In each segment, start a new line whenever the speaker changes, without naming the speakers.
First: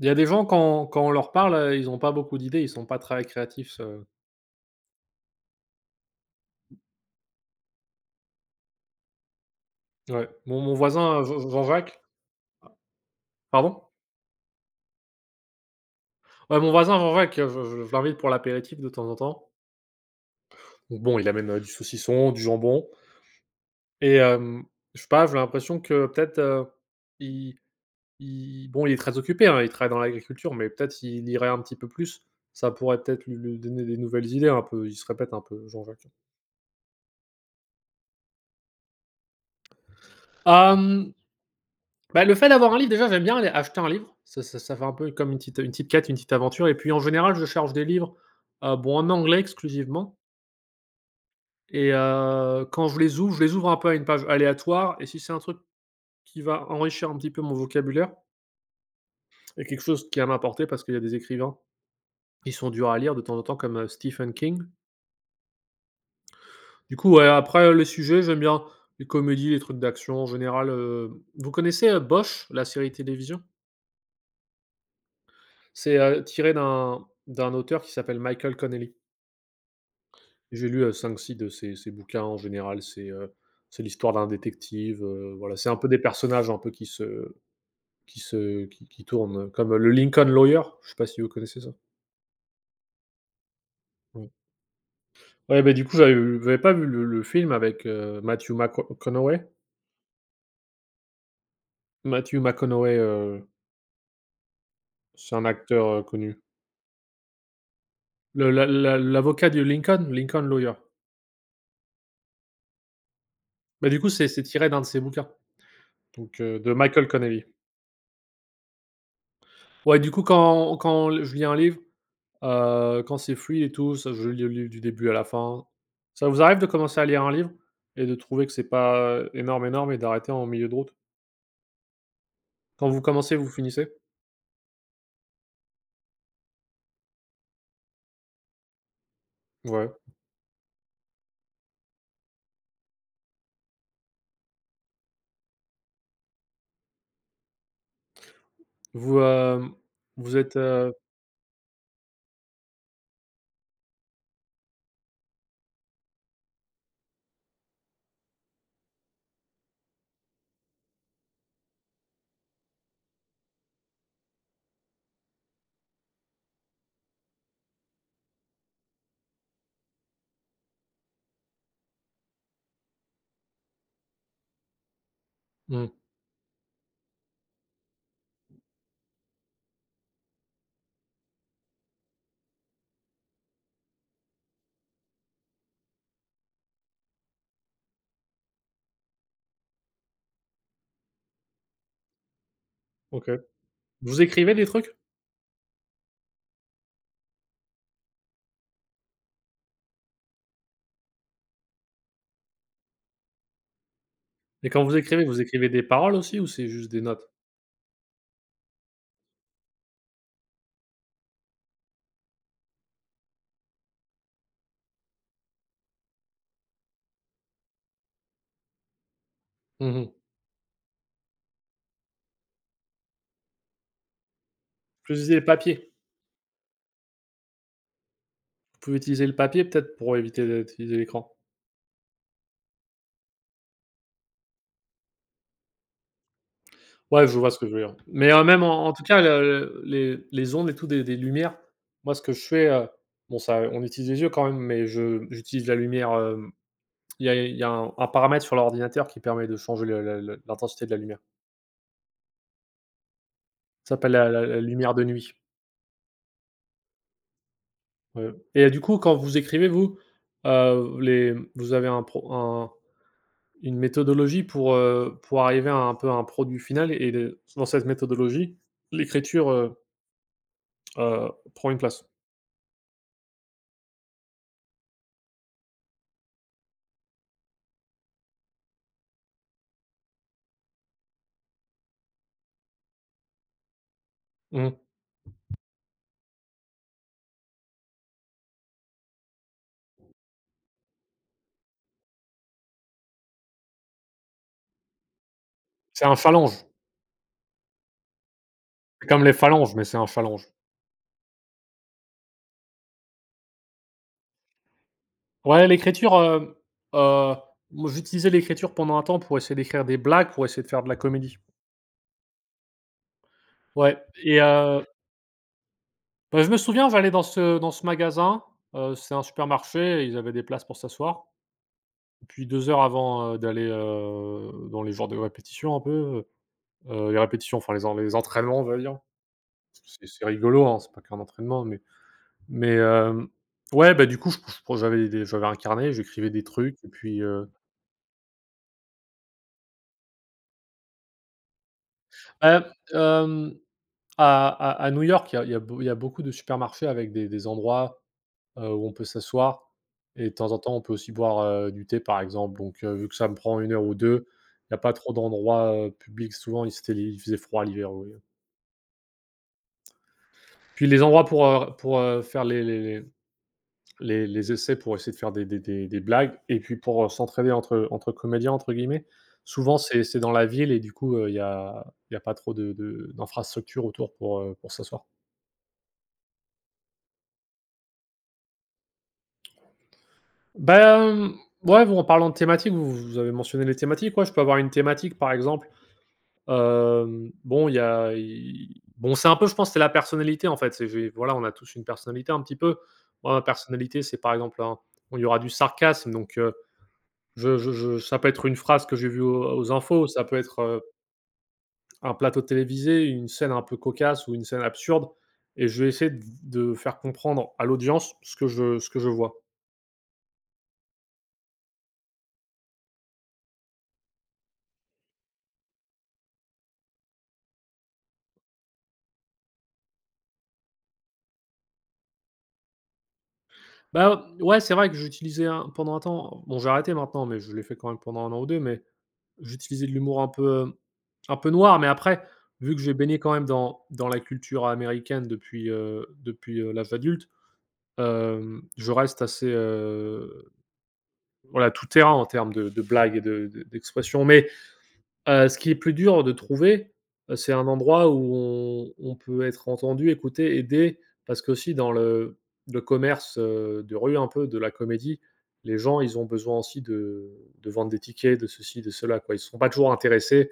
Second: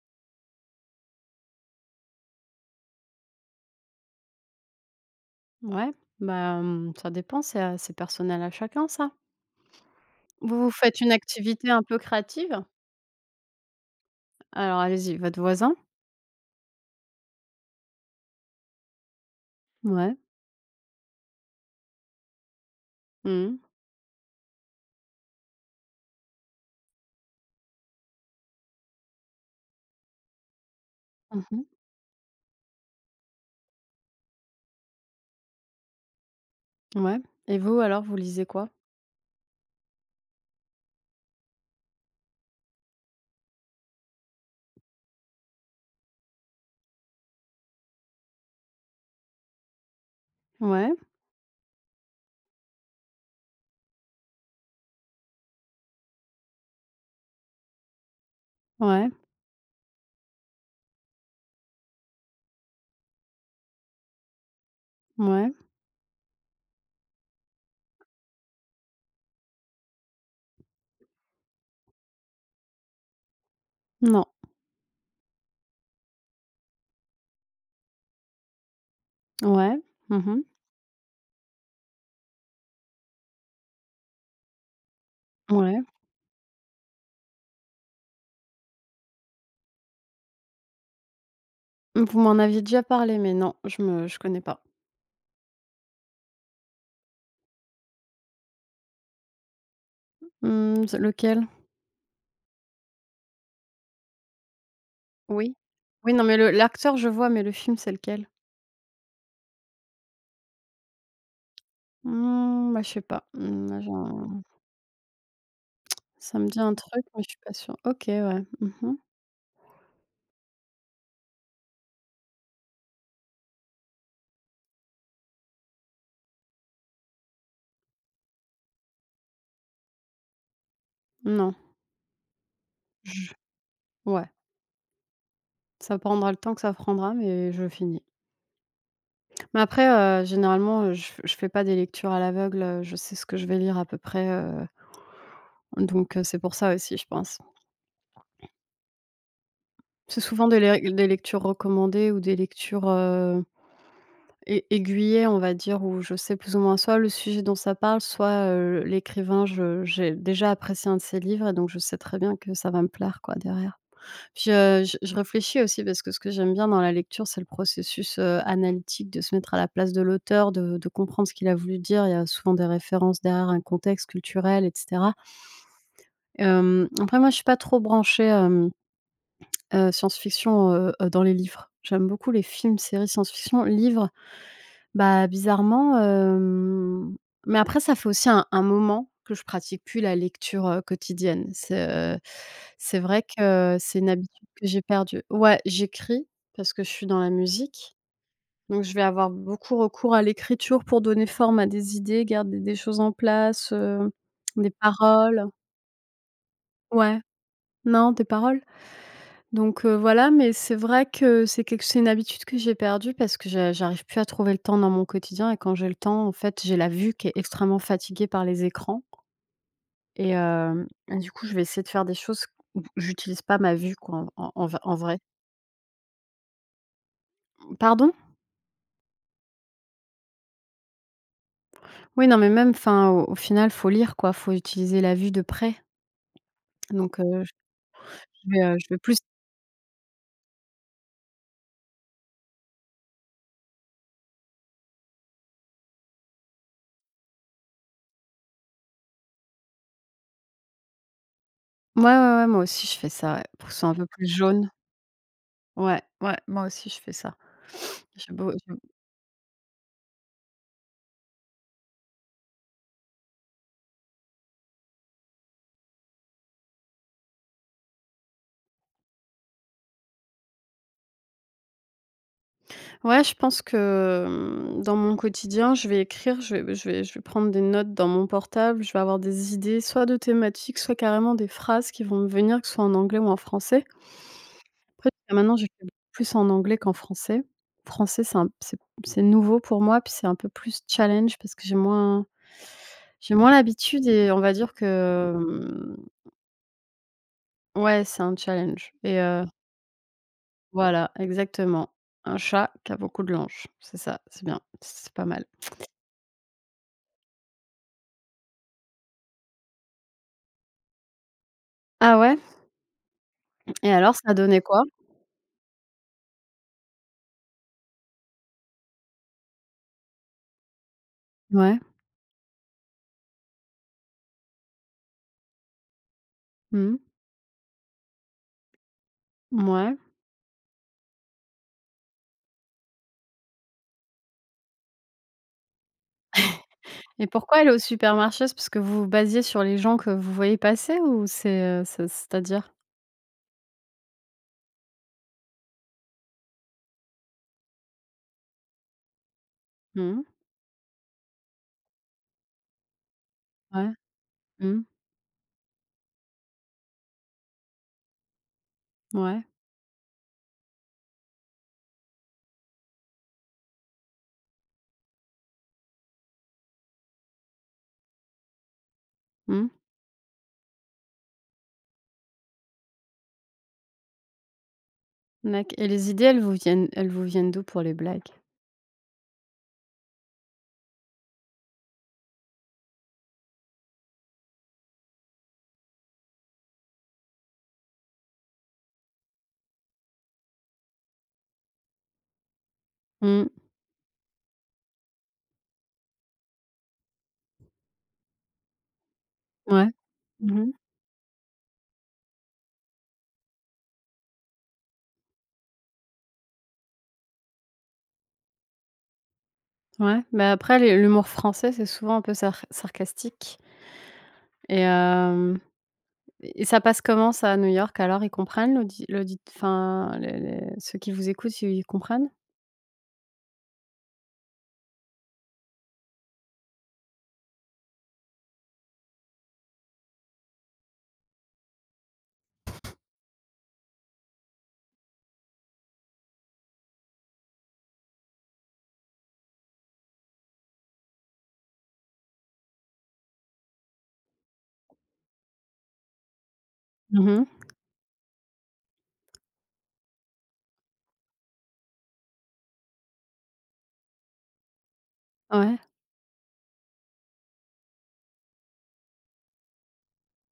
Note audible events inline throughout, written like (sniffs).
Il y a des gens quand on leur parle, ils ont pas beaucoup d'idées, ils sont pas très créatifs,
Ouais, bah, mmh, ça dépend, c'est personnel à chacun ça.
ouais. Mon
Vous vous
mon
faites une
voisin, Jean Jean
activité un peu
Jacques
créative?
Pardon?
Alors allez-y, votre voisin?
Ouais, mon voisin Jean Jacques, je l'invite pour l'apéritif de temps en temps.
Ouais.
Donc bon, il amène, du saucisson, du jambon
Mmh mh.
et je sais pas, j'ai l'impression que peut-être, il il bon, il est très occupé, hein, il travaille dans l'agriculture, mais peut-être il irait un
Mmh.
petit peu plus. Ça pourrait peut-être lui donner des nouvelles idées un peu, il se répète un peu Jean Jacques.
Ouais, et vous alors, vous lisez quoi?
Hem Bah, le fait d'avoir un livre, déjà, j'aime bien aller acheter un livre. Ça fait un peu comme une petite quête, une petite aventure et puis en général, je cherche des livres, bon, en anglais exclusivement
Ouais,
et quand je les ouvre un peu à une page aléatoire et si c'est un truc qui va enrichir un petit peu mon vocabulaire
ouais,
et quelque chose qui va m'apporter parce qu'il y a des écrivains qui sont durs à lire de temps en temps comme, Stephen King.
ouais,
Du coup, ouais, après le sujet, j'aime bien les comédies, les trucs d'action en général. Vous connaissez, Bosch, la série télévision?
non,
C'est, tiré d'un auteur qui s'appelle Michael Connelly.
ouais, mmh,
J'ai lu, 5-6 de ses bouquins. En général, c'est l'histoire d'un détective, voilà, c'est un
ouais.
peu des personnages un peu qui se qui se qui tournent, comme, le Lincoln Lawyer, je sais pas si vous connaissez ça?
Vous m'en aviez déjà parlé, mais non, je
Mmh.
connais pas.
Ouais, bah, du coup, j'avais pas vu le film avec, Matthew McConaughey.
Mmh, c'est lequel?
Matthew McConaughey, c'est un
Oui.
acteur,
Oui, non mais
connu.
le l'acteur je vois, mais le film c'est lequel?
Le l'a l'a l'avocat du Lincoln, Lawyer.
Mmh, bah, je sais pas. Mmh,
Bah, du coup, c'est
j'en
c'est tiré d'un de ses bouquins,
ça
donc,
me dit
de
un truc,
Michael
mais je suis
Connelly.
pas sûre. OK, ouais. Mmh.
Ouais, du coup, quand je lis un livre. Quand c'est fluide et tout, ça je lis le livre du début à la fin. Ça vous arrive de commencer à lire un livre et de trouver que c'est pas, énorme, énorme et d'arrêter en milieu de route?
Non,
Quand vous commencez, vous finissez?
ouais. Ça prendra le temps que ça prendra, mais je finis. Mais après,
Ouais.
généralement, je fais pas des lectures à l'aveugle, je sais ce que je vais lire à peu près, donc c'est pour ça aussi, je pense.
Vous, hem,
C'est
vous
souvent
êtes,
des lec des lectures recommandées ou des lectures, ai aiguillées, on va dire, où je sais plus ou moins soit le sujet dont ça parle, soit, l'écrivain, je j'ai déjà apprécié un de ses livres et donc je sais très bien que ça va me plaire, quoi, derrière. Puis, je réfléchis aussi parce que ce que j'aime bien dans la lecture, c'est le processus, analytique de se mettre à la place de l'auteur, de comprendre ce qu'il a voulu dire. Il y a souvent des références derrière, un contexte culturel et cetera.
mmh,
Après moi, je suis pas trop branchée, science-fiction, dans les livres. J'aime beaucoup les films, séries science-fiction. Livres, bah, bizarrement, mais après ça fait aussi un moment que je pratique plus la lecture, quotidienne. C'est vrai
OK.
que c'est une
Vous
habitude
écrivez
que
des
j'ai
trucs?
perdue. Ouais, j'écris parce que je suis dans la musique, donc je vais avoir beaucoup recours à l'écriture pour donner forme à des idées, garder des choses en place,
Et
des
quand vous
paroles.
écrivez des paroles aussi ou c'est juste des
Ouais,
notes?
non, des paroles? Donc voilà, mais c'est vrai que c'est une habitude que j'ai perdue parce que j'arrive plus à trouver le temps dans mon quotidien et quand j'ai le temps, en fait, j'ai la vue qui est extrêmement fatiguée par les écrans
Mmh mh.
et du coup, je vais essayer de faire des choses où j'utilise pas ma vue quoi, en
Vous
vrai.
utilisez le papier.
Pardon?
Vous pouvez utiliser le papier peut-être pour éviter d'utiliser l'écran?
Oui, non, mais même enfin, au final, faut lire quoi, faut utiliser la vue de près. Donc
Ouais, je vois ce que je veux dire. Mais,
je vais,
même
heu, je
en
vais
tout
plus.
cas, les ondes et tout des lumières, moi, ce que je fais, bon, ça on utilise les yeux quand même, mais je j'utilise la lumière, il y a un paramètre sur l'ordinateur qui permet de changer le l'intensité de la lumière.
Ouais, ouais, ouais, moi aussi je fais ça, ouais, pour que ce soit
Ça
un peu
s'appelle
plus
la
jaune.
lumière de nuit,
Ouais, ouais, moi aussi je fais ça. (sniffs) J'ai beau
du coup, quand vous écrivez, vous avez un pro un une méthodologie pour arriver à un peu à un produit final et de dans cette méthodologie, l'écriture, heu, prend une place.
Ouais, je pense que, dans mon quotidien, je vais écrire, je vais prendre des notes dans mon portable, je vais avoir des idées, soit de thématiques, soit carrément des phrases qui vont me venir, que ce soit en anglais ou en français.
Mmh.
Après, jusqu'à maintenant, j'écris beaucoup plus en anglais qu'en français. Français, c'est un c'est nouveau pour moi, puis c'est un peu plus challenge parce que j'ai moins l'habitude et on va dire que,
C'est un phalange.
ouais, c'est un challenge
C'est
et
comme les phalanges, mais c'est un phalange.
voilà, exactement. Un chat qui a beaucoup de langes, c'est ça, c'est bien, c'est pas mal.
Ouais, l'écriture, heu, moi j'utilisais l'écriture pendant un temps pour essayer d'écrire des blagues, pour essayer de faire de la comédie.
Ah ouais? Et
Ouais
alors, ça a
et
donné quoi?
bah, je me souviens, j'allais dans ce magasin, c'est un supermarché, ils avaient des places pour s'asseoir.
Ouais.
Puis 2 heures avant, d'aller, dans les genres de répétitions un peu,
Mmh.
les répétitions, enfin les entraînements, on va dire.
Mouais,
C'est rigolo, hein, c'est pas qu'un entraînement, mais ouais, bah, du coup, je j'avais des j'avais un carnet, j'écrivais des trucs et puis,
et
euh,
pourquoi aller au supermarché? C'est parce que vous vous basiez sur les gens que vous voyez passer ou
Bah,
c'est-à-dire?
hem, à à New York, il y a beau il y a beaucoup de supermarchés avec des endroits, où on peut s'asseoir
Mmh.
et de temps en temps, on peut aussi boire, du thé, par exemple. Donc, vu que ça me prend une heure
Ouais.
ou 2, il n'y a
Mmh.
pas trop d'endroits, publics. Souvent, il faisait froid l'hiver, oui.
Ouais.
Puis les endroits pour faire les essais, pour essayer de faire des blagues et puis pour, «s'entraider» entre comédiens, entre guillemets.
Mmh.
Souvent, c'est dans la ville et du coup, il y a pas trop d'infrastructures de d'infrastructures autour pour s'asseoir.
D'acc, et les idées, elles vous viennent d'où pour les blagues?
Ben ouais, bon, en parlant de thématiques, vous avez mentionné les thématiques, ouais, je peux avoir une thématique, par exemple, bon, il y a i bon, c'est un peu, je pense, c'est la personnalité, en fait, c'est j'ai voilà, on a tous une personnalité un petit peu. Moi, ma
Mmh.
personnalité, c'est par exemple un bon, il y aura du sarcasme, donc je ça peut être une phrase que j'ai vue aux
Ouais.
infos, ça peut
Mmh
être,
mh.
un plateau télévisé, une scène un peu cocasse ou une scène absurde et je vais essayer de faire comprendre à l'audience ce que je vois.
Ouais. Bah, après les l'humour français, c'est souvent un peu sarcastique et hem et ça passe comment ça à New York alors? Ils comprennent l'audi l'audi enfin les ceux qui vous écoutent, ils comprennent?
Bah, ouais, c'est vrai que j'utilisais un pendant un temps bon, j'ai arrêté maintenant, mais je l'ai fait quand même pendant un an ou 2. Mais j'utilisais de l'humour un peu noir, mais après, vu que j'ai baigné quand même dans la culture américaine depuis, l'âge adulte, je reste assez, voilà, tout terrain en termes de blagues et de d'expressions. Mais ce qui est plus dur de trouver,
Mmh mh.
c'est un endroit où on peut être entendu, écouté, aidé, parce que aussi dans le commerce, de rue un peu, de la comédie,
Ouais.
les gens, ils ont besoin aussi de vendre des tickets, de ceci, de cela, quoi. Ils ne sont pas toujours intéressés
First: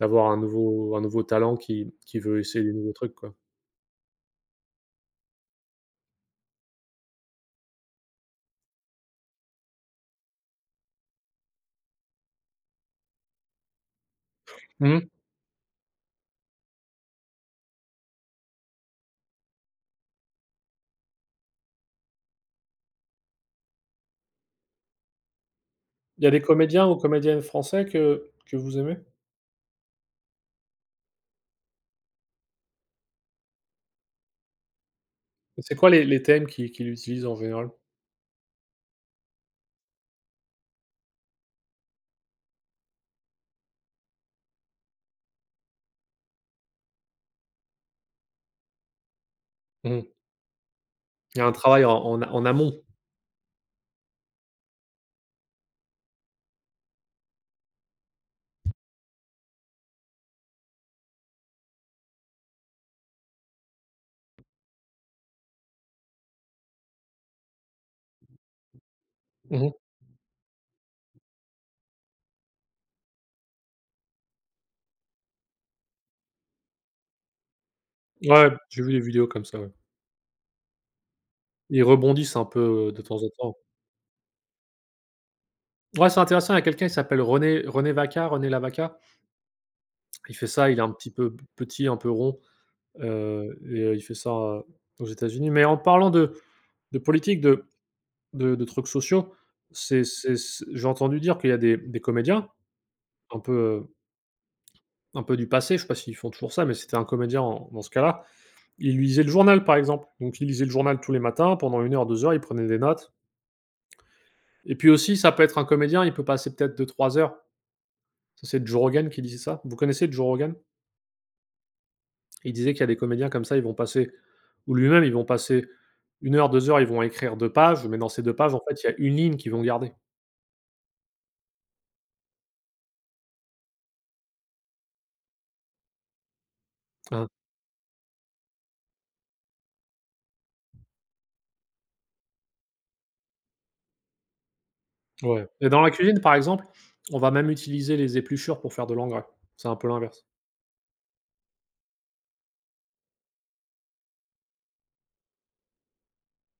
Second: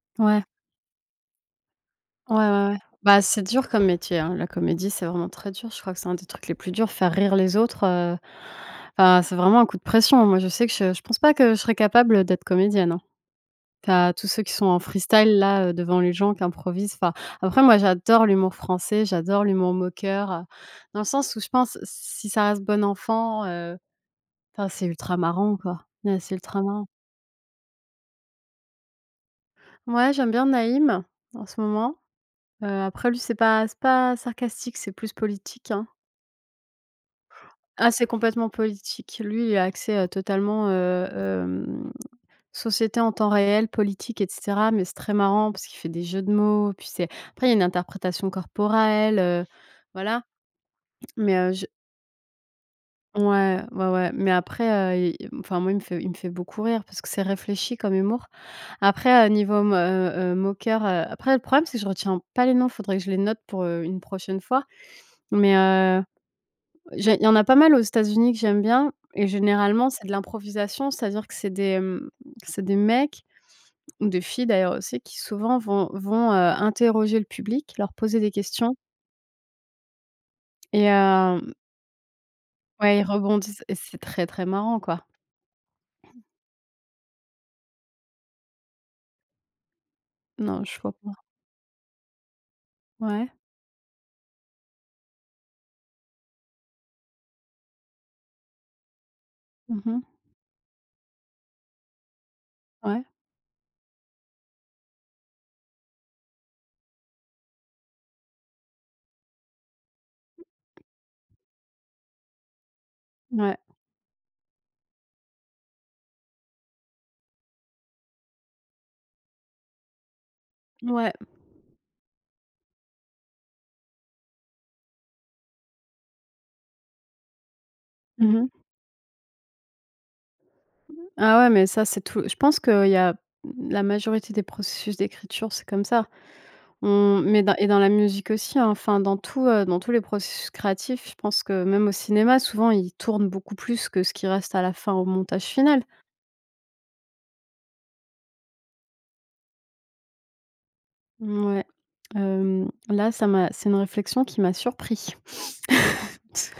d'avoir un
Ouais.
nouveau un nouveau talent qui
Ouais,
veut essayer
ouais,
des
ouais.
nouveaux trucs,
Bah,
quoi.
c'est dur comme métier, hein. La comédie, c'est vraiment très dur. Je crois que c'est un des trucs les plus durs, faire rire les autres, enfin, c'est vraiment un coup de pression. Moi, je sais que je pense pas que je serais capable d'être comédienne, hein. Tu Tous ceux qui sont en
Mmh.
freestyle là, devant les gens, qui improvisent, enfin après moi j'adore l'humour français, j'adore l'humour moqueur, dans le sens où je pense si ça reste bon enfant, enfin c'est ultra marrant, quoi. Ouais,
Il y a
c'est
des
ultra marrant.
comédiens ou comédiennes français que vous aimez?
Ouais, j'aime bien Naïm en ce moment, après lui c'est pas sarcastique, c'est plus politique,
C'est
hein.
quoi les thèmes qu'il utilise en général?
Ah, c'est complètement politique. Lui, il a accès, totalement, société en temps réel, politique et cetera, mais c'est très marrant parce qu'il fait des jeux de mots, puis c'est après il y a une interprétation corporelle,
Mmh.
voilà, mais
Il y a un
je
travail en amont.
ouais, ouais, ouais, mais après, il enfin moi, il me fait beaucoup rire parce que c'est réfléchi comme humour. Après, niveau mo moqueur, après le problème, c'est que je retiens pas les noms, faudrait que je les note pour, une prochaine fois, mais J'ai il y en a pas mal aux États-Unis que j'aime bien et
Mmh.
généralement, c'est de l'improvisation, c'est-à-dire que c'est des mecs ou des filles d'ailleurs aussi qui souvent vont, interroger le public, leur poser des
Ouais,
questions
j'ai vu des vidéos comme ça, ouais.
et
Ils rebondissent un peu,
ouais,
de
ils
temps en temps.
rebondissent et c'est très, très marrant, quoi.
Ouais, c'est intéressant, il y a quelqu'un qui s'appelle René Vacca, René Lavaca. Il fait
Non,
ça, il
je
est un
vois
petit
pas.
peu petit, un peu rond,
Ouais.
et il fait ça, aux États-Unis. Mais en parlant de politique, de trucs sociaux,
Mmh.
c'est c j'ai entendu dire qu'il y a des comédiens
Ouais,
un peu, heu, un peu du passé, je sais pas s'ils font toujours ça, mais c'était un comédien en dans ce cas-là, il lisait le journal, par exemple. Donc il lisait le journal tous les matins pendant une heure, 2 heures, il prenait des notes
ouais,
et puis aussi, ça peut être un comédien, il peut passer peut-être deux, trois heures. Ça, c'est Joe Rogan qui disait ça. Vous connaissez Joe Rogan?
ouais.
Il disait qu'il y a des comédiens comme ça, ils vont passer ou lui-même, ils vont passer une heure, 2 heures, ils vont écrire 2 pages, mais dans ces 2
Mmh.
pages, en fait, il y a une ligne qu'ils vont garder.
Ah ouais, mais ça, c'est tout je pense qu'il y a la majorité des processus d'écriture, c'est comme ça. Mmh,
Hein,
mais dans la musique aussi, hein, enfin dans tout, dans tous les processus créatifs, je pense que même au cinéma, souvent, ils tournent beaucoup plus que ce qui reste à la fin au montage
ouais. Et dans
final.
la cuisine, par exemple, on va même utiliser les épluchures pour faire de l'engrais. C'est un peu l'inverse.
Mouais. Là, ça m'a c'est une réflexion qui m'a surpris. (laughs) C'est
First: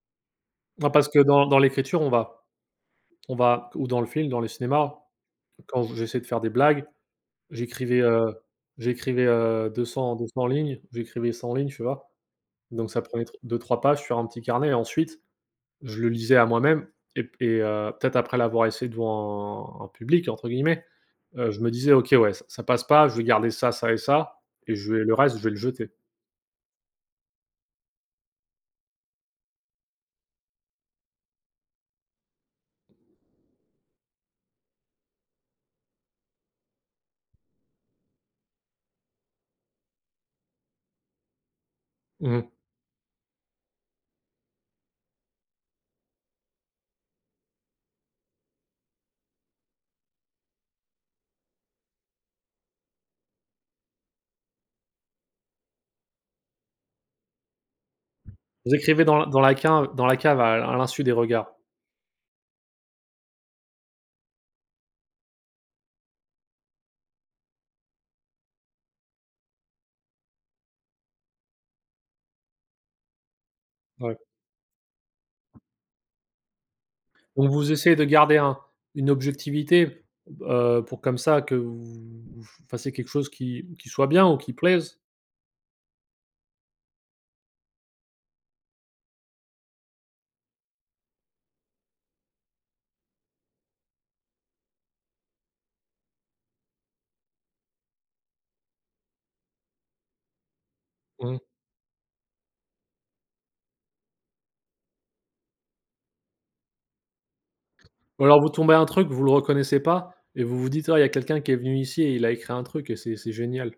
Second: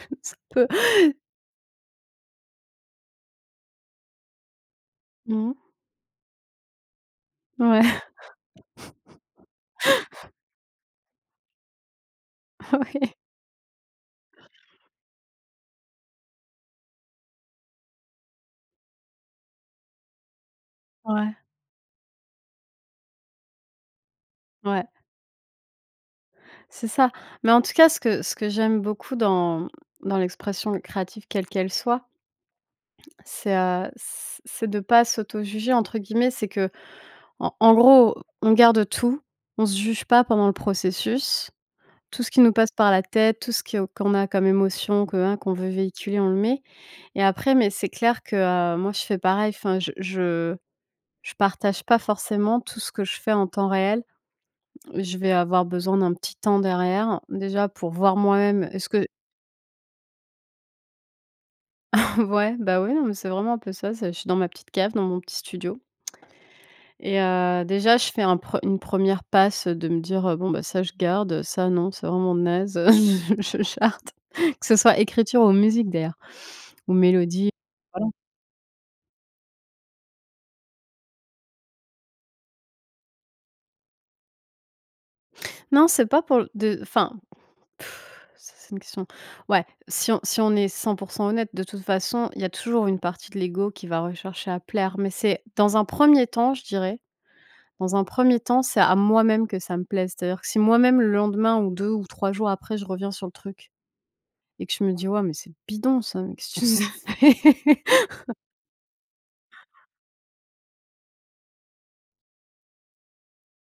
un
Non, parce que dans l'écriture, on va ou dans le film, dans les cinémas,
Mmh,
quand j'essayais de faire des blagues,
ouais,
j'écrivais, heu, j'écrivais, 200, 200 lignes, j'écrivais 100 lignes, tu vois?
(laughs)
Donc ça
oui,
prenait deux, trois pages sur un petit carnet et ensuite je le lisais à moi-même et peut-être après l'avoir essayé devant un «public» entre guillemets,
ouais,
je me disais: «OK, ouais, ça passe pas, je vais garder ça, ça et ça et
ouais,
je vais le reste, je vais le jeter».
c'est ça. Mais en tout cas, ce que j'aime beaucoup dans l'expression créative, quelle qu'elle soit, c'est de pas «s'auto-juger» entre guillemets, c'est que En gros, on garde tout, on se juge pas pendant le processus. Tout ce
Mmh
qui nous
mh.
passe par la tête, tout ce que qu'on a comme émotion, que, hein, qu'on veut véhiculer, on le met et après mais c'est clair que, moi je fais pareil, enfin je partage pas forcément tout ce que je fais en temps réel. Je vais avoir besoin d'un petit temps derrière, déjà pour voir moi-même est-ce
J'écrivais
que
dans la cave à l'insu des regards.
(laughs) ouais, bah, oui, non mais c'est vraiment un peu ça, c'est je suis dans ma petite cave, dans mon petit studio. Et déjà, je fais un pre une première passe, de me dire: «Bon, bah, ça, je garde, ça, non, c'est vraiment naze, (laughs) je jarte».
Ouais.
(laughs) Que ce soit écriture ou musique, d'ailleurs, ou mélodie,
Donc vous essayez de
voilà.
garder un une objectivité, pour comme ça que vous fassiez quelque chose qui soit bien ou qui plaise.
Non, c'est pas pour l de enfin, pff, ça, c'est une question. Ouais, si on est 100% honnête, de toute façon, il y a toujours une partie de l'ego qui va rechercher à plaire, mais c'est dans un premier temps, je dirais, dans un premier temps, c'est à moi-même que ça me plaise. C'est-à-dire que si moi-même, le
Mmh.
lendemain ou 2 ou 3 jours après, je reviens sur le truc. Et que je me dis: ouais mais c'est bidon ça, mais qu'est-ce que tu nous as fait?»
Ou alors vous tombez à un truc, vous le reconnaissez pas et vous vous dites: «Ah, il y a quelqu'un qui est venu ici et il a écrit un truc et c'est génial».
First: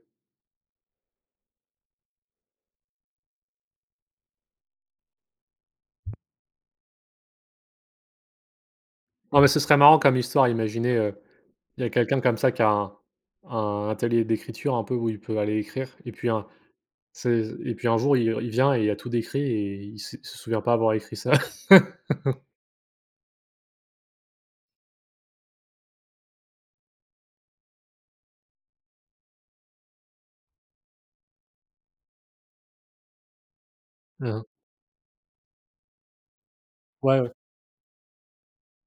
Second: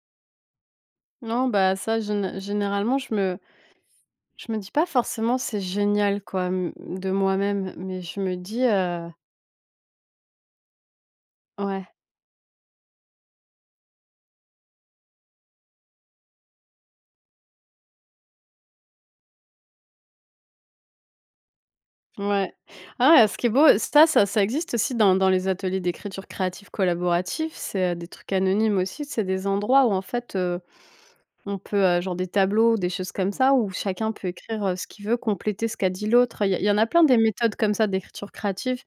(laughs) Non, bah, ça gén généralement je me dis pas forcément: «C'est génial» quoi, mmh, de moi-même, mais je me dis,
Non, mais ce serait marrant comme histoire. Imaginez, il y
ouais,
a quelqu'un comme ça qui a un atelier d'écriture un peu où il peut aller écrire et puis un c'est et puis un jour il vient et il a tout décrit et il se souvient pas avoir écrit ça. (laughs)
ouais. Ah ouais, ce qui est beau, ça existe aussi dans les ateliers d'écriture créative collaborative, c'est, des trucs anonymes aussi, c'est des endroits où en fait, on peut, genre des tableaux, des choses comme ça où chacun peut
Mmh.
écrire, ce qu'il veut, compléter ce qu'a dit l'autre. Il y en a plein des
Ouais, ouais.
méthodes comme ça d'écriture créative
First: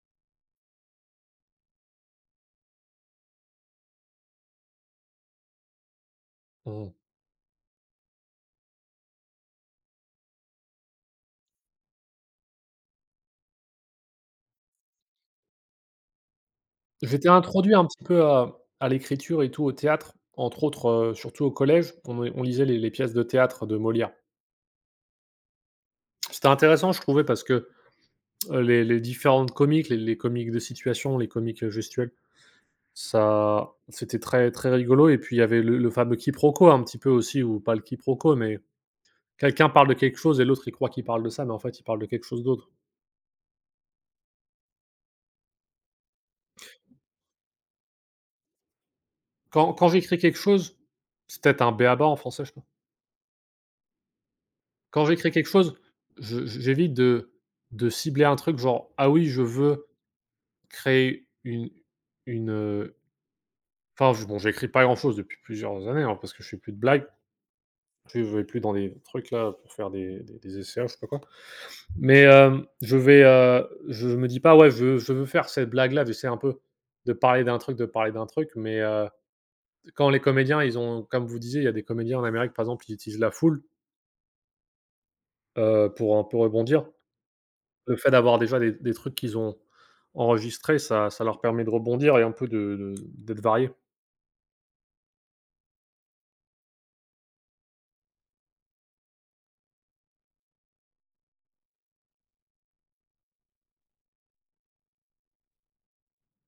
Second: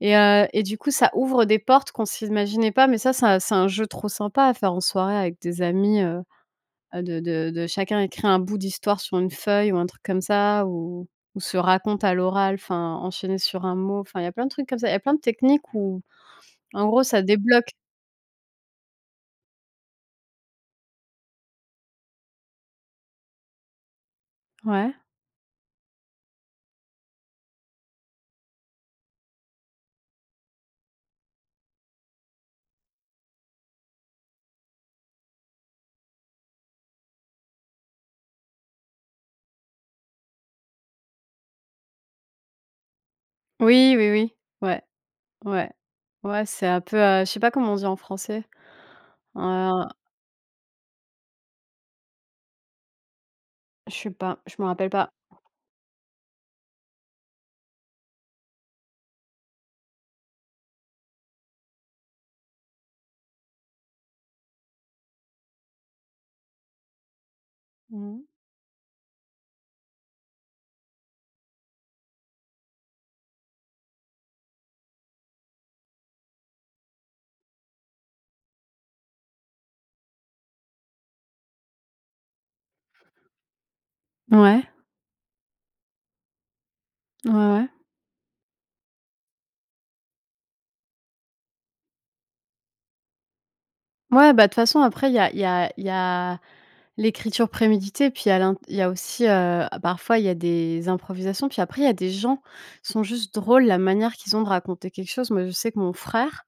et du coup, ça ouvre des portes qu'on s'imaginait pas, mais ça c'est un jeu trop sympa à faire en soirée avec des amis,
Mmh.
de chacun écrit un bout d'histoire sur une feuille ou un truc comme ça ou se raconte à l'oral, enfin, enchaîner sur un mot. Enfin, il y a plein de trucs comme ça. Il y a plein de techniques où en gros ça
J'étais
débloque.
introduit un petit peu à l'écriture et tout au théâtre, entre autres, surtout au collège, on lisait les pièces de théâtre de Molière.
Ouais.
C'était intéressant je trouvais parce que, les différentes comiques, les comiques de situation, les comiques, gestuelles. Ça c'était très très rigolo et puis il y avait le fameux quiproquo un petit peu aussi ou pas le quiproquo, mais quelqu'un parle de quelque chose et l'autre il croit qu'il parle de ça, mais en fait il parle de quelque chose d'autre.
Oui, oui, oui. Ouais. Ouais. Ouais, c'est un peu, je sais pas comment on dit en français? Heu,
Quand j'écris quelque chose, c'est peut-être un béaba en français, je sais pas.
je sais pas, je me rappelle
Quand
pas.
j'écris quelque chose, je j'évite de cibler un truc genre: «Ah oui, je veux créer une une» enfin je bon, j'écris pas grand-chose depuis plusieurs années, hein, parce que je fais plus de blagues,
Mmh.
je vais plus dans des trucs là pour faire des essais, je sais pas quoi. Mais je me dis pas: «Ouais, je veux faire cette blague-là». J'essaie un peu de parler d'un truc, de parler d'un truc, mais quand les comédiens, ils ont comme vous disiez, il y a des comédiens en Amérique, par exemple, ils utilisent la foule,
Ouais,
pour un peu rebondir.
ouais, ouais.
Le fait d'avoir déjà des trucs qu'ils ont enregistrés, ça leur permet de rebondir et un peu de d'être variés.
Ouais, bah, de toute façon après il y a il y a il y a l'écriture préméditée, puis il y a aussi, parfois il y a des improvisations, puis après il y a des gens, qui sont juste drôles, la manière qu'ils ont de raconter quelque chose. Moi, je sais que mon frère,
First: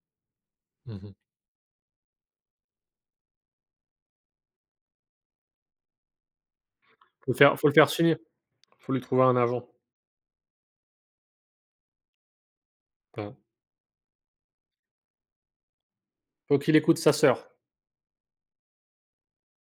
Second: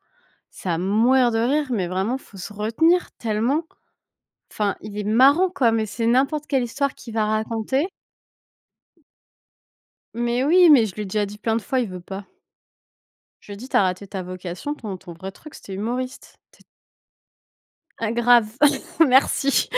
ça à
Mmh.
mourir de rire, mais vraiment, faut se retenir tellement. Enfin, il est marrant quoi, mais c'est n'importe quelle histoire qu'il va
Faut le faire faut le
raconter.
faire signer, faut lui trouver un agent.
Mais oui, mais je lui ai déjà dit plein de fois, il veut pas.
Voilà.
Je lui ai dit: «Tu raté ta vocation, ton vrai truc, c'était humoriste».
Faut
«Tu es
qu'il écoute sa sœur.
ah grave, (laughs) merci».